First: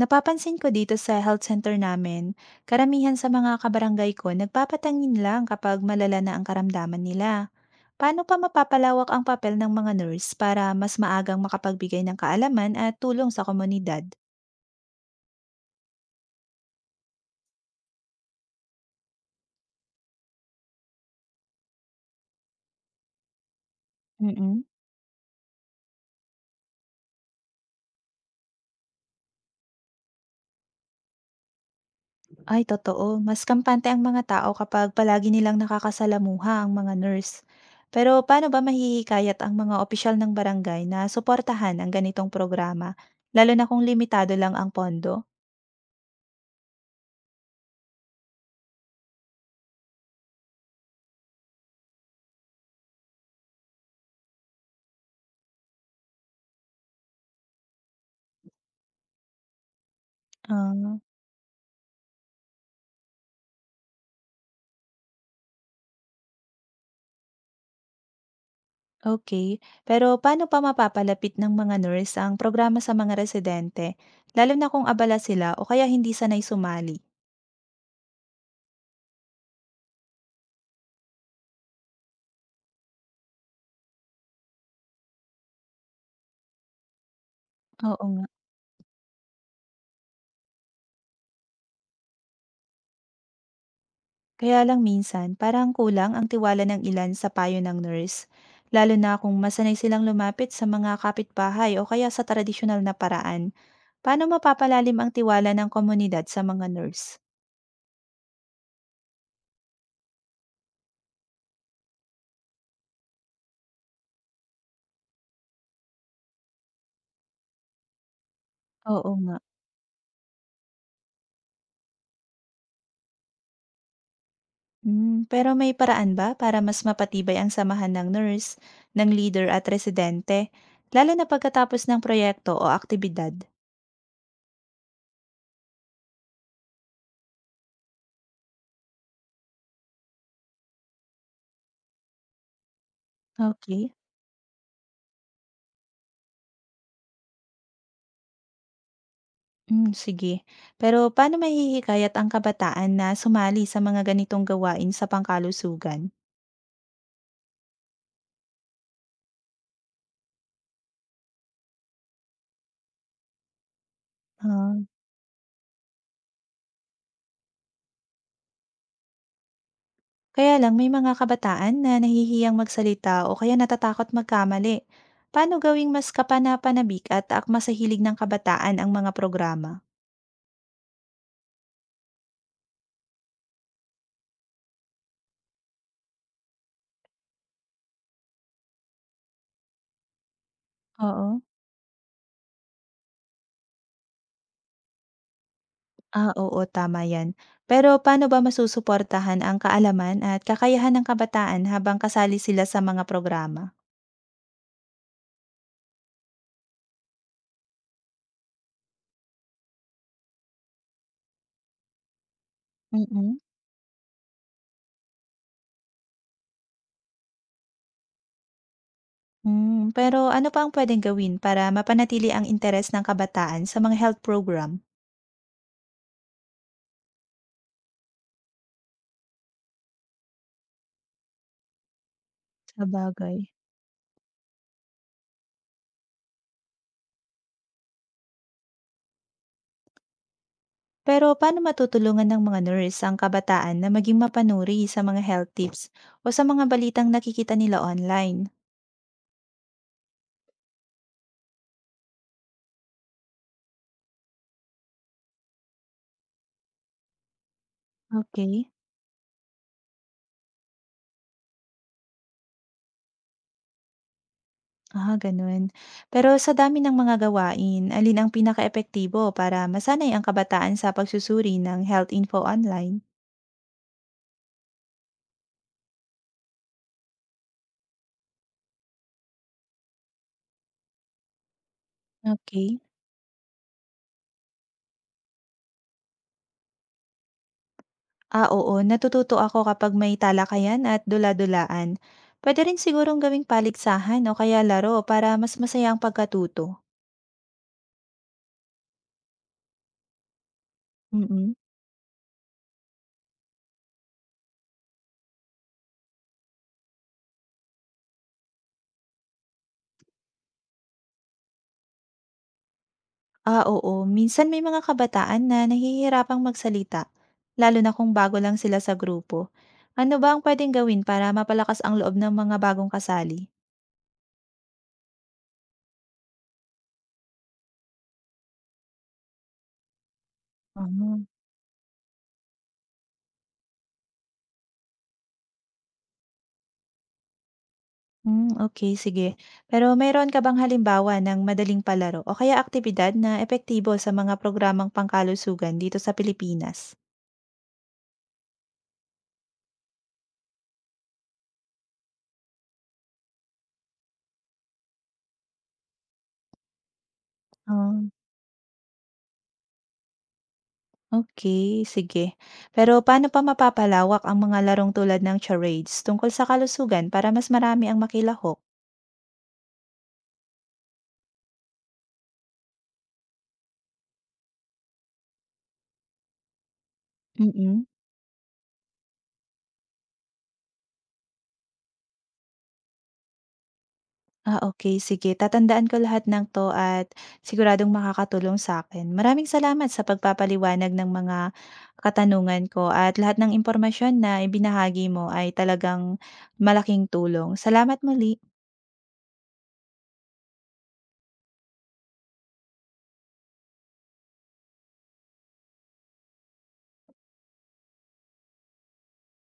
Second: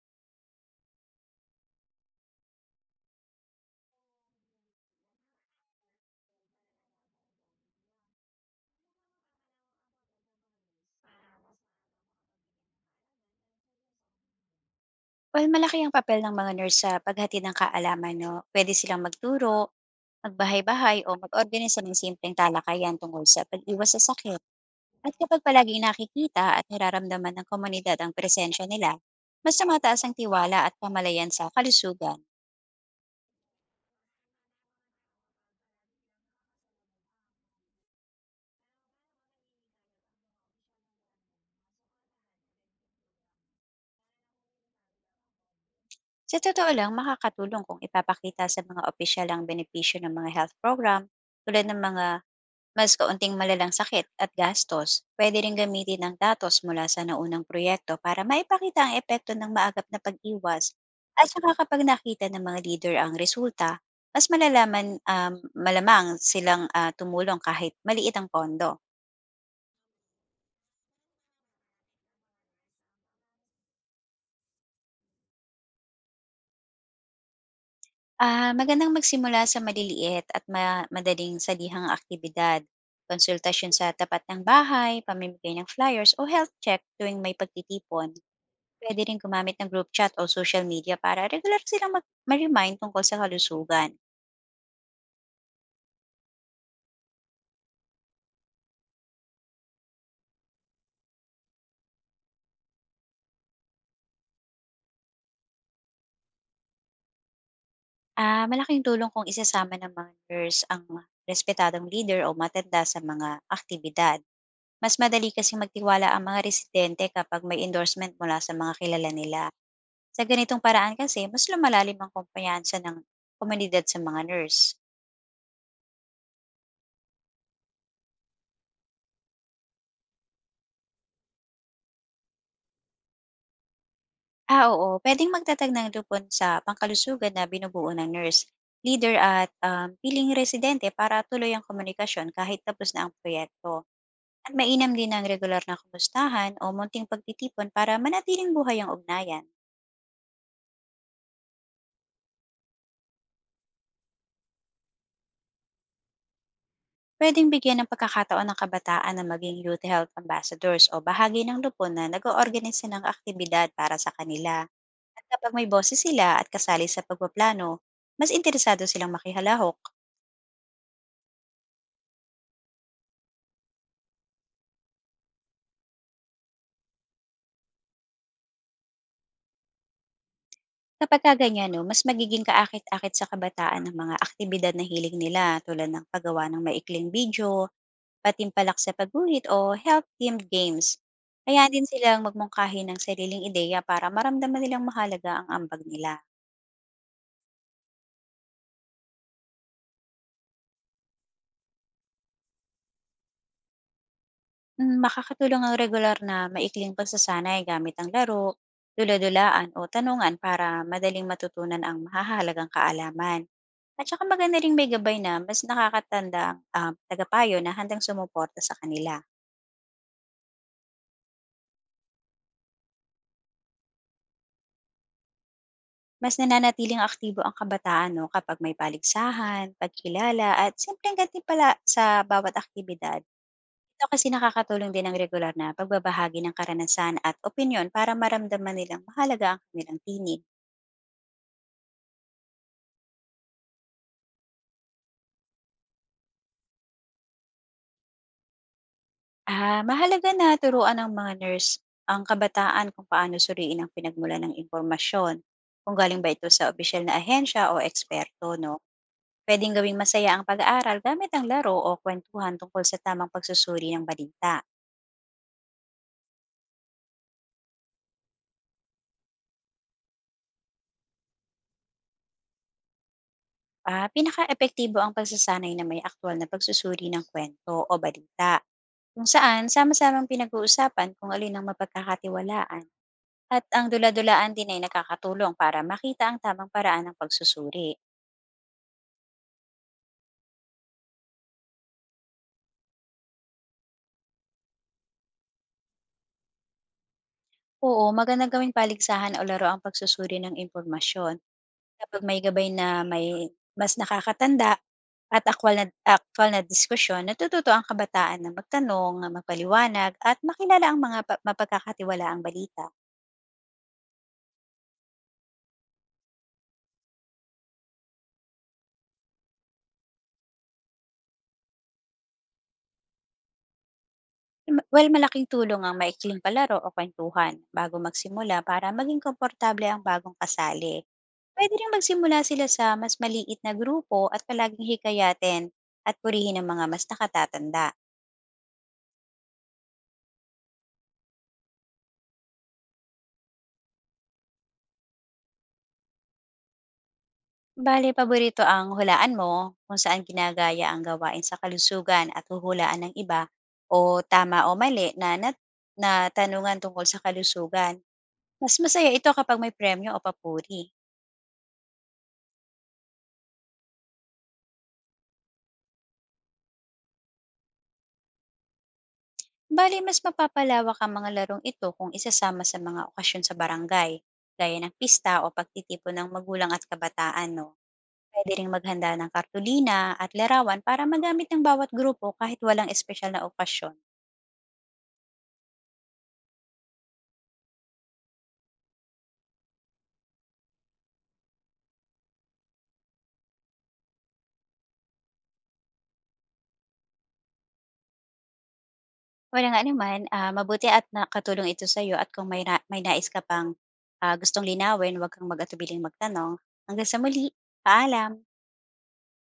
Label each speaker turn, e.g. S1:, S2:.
S1: Napapansin ko dito sa health center namin, karamihan sa mga kabarangay ko nagpapatangin lang kapag malala na ang karamdaman nila. Paano pa mapapalawak ang papel ng mga nurse para mas maagang makapagbigay ng kaalaman at tulong sa komunidad?
S2: Well, malaki ang papel ng mga nurse sa paghatid ng kaalaman, no? Pwede silang magturo, magbahay-bahay o mag-organisa ng simpleng talakayan tungkol sa pag-iwas sa sakit.
S1: Mm.
S2: At kapag palaging nakikita at nararamdaman ng komunidad ang presensya nila, mas tumataas ang tiwala at pamalayan sa kalusugan.
S1: Ay, totoo. Mas kampante ang mga tao kapag palagi nilang nakakasalamuha ang mga nurse. Pero paano ba mahihikayat ang mga opisyal ng barangay na suportahan ang ganitong programa, lalo na kung limitado lang ang pondo?
S2: Sa totoo lang, makakatulong kung ipapakita sa mga opisyal ang benepisyo ng mga health program tulad ng mga mas kaunting malalang sakit at gastos. Pwede rin gamitin ang datos mula sa naunang proyekto para maipakita ang epekto ng maagap na pag-iwas.
S1: Ah.
S2: At saka kapag nakita ng mga leader ang resulta, mas malalaman, malamang silang tumulong kahit maliit ang pondo.
S1: Okay. Pero paano pa mapapalapit ng mga nurse ang programa sa mga residente, lalo na kung abala sila o kaya hindi sanay sumali?
S2: Ah, magandang magsimula sa maliliit at madaling salihang aktibidad. Konsultasyon sa tapat ng bahay, pamimigay ng flyers o health check tuwing may
S1: Oo
S2: pagtitipon.
S1: nga.
S2: Puwede rin gumamit ng group chat o social media para regular silang mag ma-remind tungkol sa kalusugan.
S1: Kaya lang minsan, parang kulang ang tiwala ng ilan sa payo ng nurse, lalo na kung masanay silang lumapit sa mga kapitbahay o kaya sa tradisyonal na paraan. Paano mapapalalim ang tiwala ng komunidad sa mga nurse?
S2: Ah, malaking tulong kung isasama ng mga nurse ang respetadong leader o matanda sa mga aktibidad. Mas madali kasi magtiwala ang mga residente kapag may endorsement mula sa mga kilala
S1: Oo nga.
S2: nila. Sa ganitong paraan kasi, mas lumalalim ang kumpiyansa ng komunidad sa mga nurse.
S1: Hmm, pero may paraan ba para mas mapatibay ang samahan ng nurse, ng leader at residente, lalo na pagkatapos ng proyekto o aktibidad?
S2: Ah, oo. Puwedeng magtatag ng lupon sa pangkalusugan na binubuo ng nurse, leader at piling residente para tuloy ang komunikasyon kahit tapos na ang proyekto.
S1: Okay.
S2: At mainam din ang regular na kumustahan o munting pagtitipon para manatiling buhay ang ugnayan.
S1: Hmm, sige. Pero paano mahihikayat ang kabataan na sumali sa mga ganitong gawain sa pangkalusugan?
S2: Pwedeng bigyan ng pagkakataon ng kabataan na maging youth health ambassadors o bahagi ng lupon na nag-oorganisa ng aktibidad para sa kanila.
S1: Ah,
S2: At kapag may boses sila at kasali sa pagpaplano, mas interesado silang makihalahok.
S1: kaya lang may mga kabataan na nahihiyang magsalita o kaya natatakot magkamali. Paano gawing mas kapanapanabik at akma sa hilig ng kabataan ang mga programa?
S2: Kapagka ganyan 'no, mas magiging kaakit-akit sa kabataan ng mga aktibidad na hilig nila tulad ng paggawa ng maikling video, patimpalak sa pagguhit o health-themed games.
S1: Oo.
S2: Kaya din silang magmungkahi ng sariling ideya para maramdaman nilang mahalaga ang ambag nila.
S1: Ah, oo, tama 'yan. Pero paano ba masusuportahan ang kaalaman at kakayahan ng kabataan habang kasali sila sa mga programa?
S2: Hmm, makakatulong ang regular na maikling pagsasanay gamit ang laro, dula-dulaan o tanungan para madaling matutunan ang mahahalagang
S1: Mm.
S2: kaalaman. At saka maganda ring may gabay na mas nakakatanda ang, tagapayo na handang sumuporta sa kanila.
S1: Hmm, pero ano pa ang puwedeng gawin para mapanatili ang interes ng kabataan sa mga health program?
S2: Mas nananatiling aktibo ang kabataan 'no kapag may paligsahan, pagkilala at simpleng gantimpala sa bawat aktibidad.
S1: Sabagay.
S2: Ito kasi nakakatulong din ang regular na pagbabahagi ng karanasan at opinyon para maramdaman nilang mahalaga ang kanilang tinig.
S1: Pero paano matutulungan ng mga nurse ang kabataan na maging mapanuri sa mga health tips o sa mga balitang nakikita nila online?
S2: Ah, mahalaga na turuan ng mga nurse ang kabataan kung paano suriin ang pinagmulan ng impormasyon, kung galing ba ito sa opisyal na ahensya o eksperto
S1: Okay.
S2: 'no. Puwedeng gawing masaya ang pag-aaral gamit ang laro o kuwentuhan tungkol sa tamang pagsusuri ng balita.
S1: Ah, ganun. Pero sa dami ng mga gawain, alin ang pinaka epektibo para masanay ang kabataan sa pagsusuri ng health info online?
S2: Ah, pinakaepektibo ang pagsasanay na may aktwal na pagsusuri ng kwento o balita, kung saan sama-samang pinag-uusapan kung alin ang
S1: Okay.
S2: mapagkakatiwalaan. At ang dula-dulaan din ay nakakatulong para makita ang tamang paraan ng pagsusuri.
S1: Ah, oo. Natututo ako kapag may talakayan at dula-dulaan. Pwede rin sigurong gawing paligsahan o kaya laro para mas masaya ang pagkatuto.
S2: Oo, maganda gawing paligsahan o laro ang pagsusuri ng impormasyon.
S1: Mm.
S2: Kapag may gabay na may mas nakakatanda at akwal na diskusyon, natututo ang kabataan na magtanong, magpaliwanag, at makilala ang mga mapagkakatiwalaang balita.
S1: Ah, oo. Minsan may mga kabataan na nahihirapang magsalita, lalo na kung bago lang sila sa grupo. Ano ba ang pwedeng gawin para mapalakas ang loob ng mga bagong kasali?
S2: Well, malaking tulong ang maikling palaro o kwentuhan bago magsimula para maging komportable ang bagong kasali.
S1: Ah.
S2: Pwede rin magsimula sila sa mas maliit na grupo at palaging hikayatin at purihin ang mga mas nakatatanda.
S1: Hmm, okay, sige. Pero mayroon ka bang halimbawa ng madaling palaro o kaya aktibidad na epektibo sa mga programang pangkalusugan dito sa Pilipinas?
S2: Bale, paborito ang hulaan mo kung saan ginagaya ang gawain sa kalusugan at huhulaan ng iba o tama o mali, na tanungan tungkol sa kalusugan.
S1: Um.
S2: Mas masaya ito kapag may premyo o papuri.
S1: Okay, sige. Pero paano pa mapapalawak ang mga larong tulad ng charades tungkol sa kalusugan para mas marami ang makilahok?
S2: Bali mas mapapalawak ang mga larong ito kung isasama sa mga okasyon sa barangay, gaya ng pista o pagtitipon ng magulang at kabataan, no?
S1: Mm.
S2: Pwede ring maghanda ng kartulina at larawan para magamit ng bawat grupo kahit walang espesyal na okasyon.
S1: Ah, okay, sige, tatandaan ko lahat ng 'to at siguradong makakatulong sa akin. Maraming salamat sa pagpapaliwanag ng mga katanungan ko at lahat ng impormasyon na ibinahagi mo ay talagang malaking tulong. Salamat muli.
S2: Wala nga naman, ah, mabuti at nakatulong ito sa iyo, at kung may, may nais ka pang gustong linawin, huwag kang mag-atubiling magtanong. Hanggang sa muli, paalam!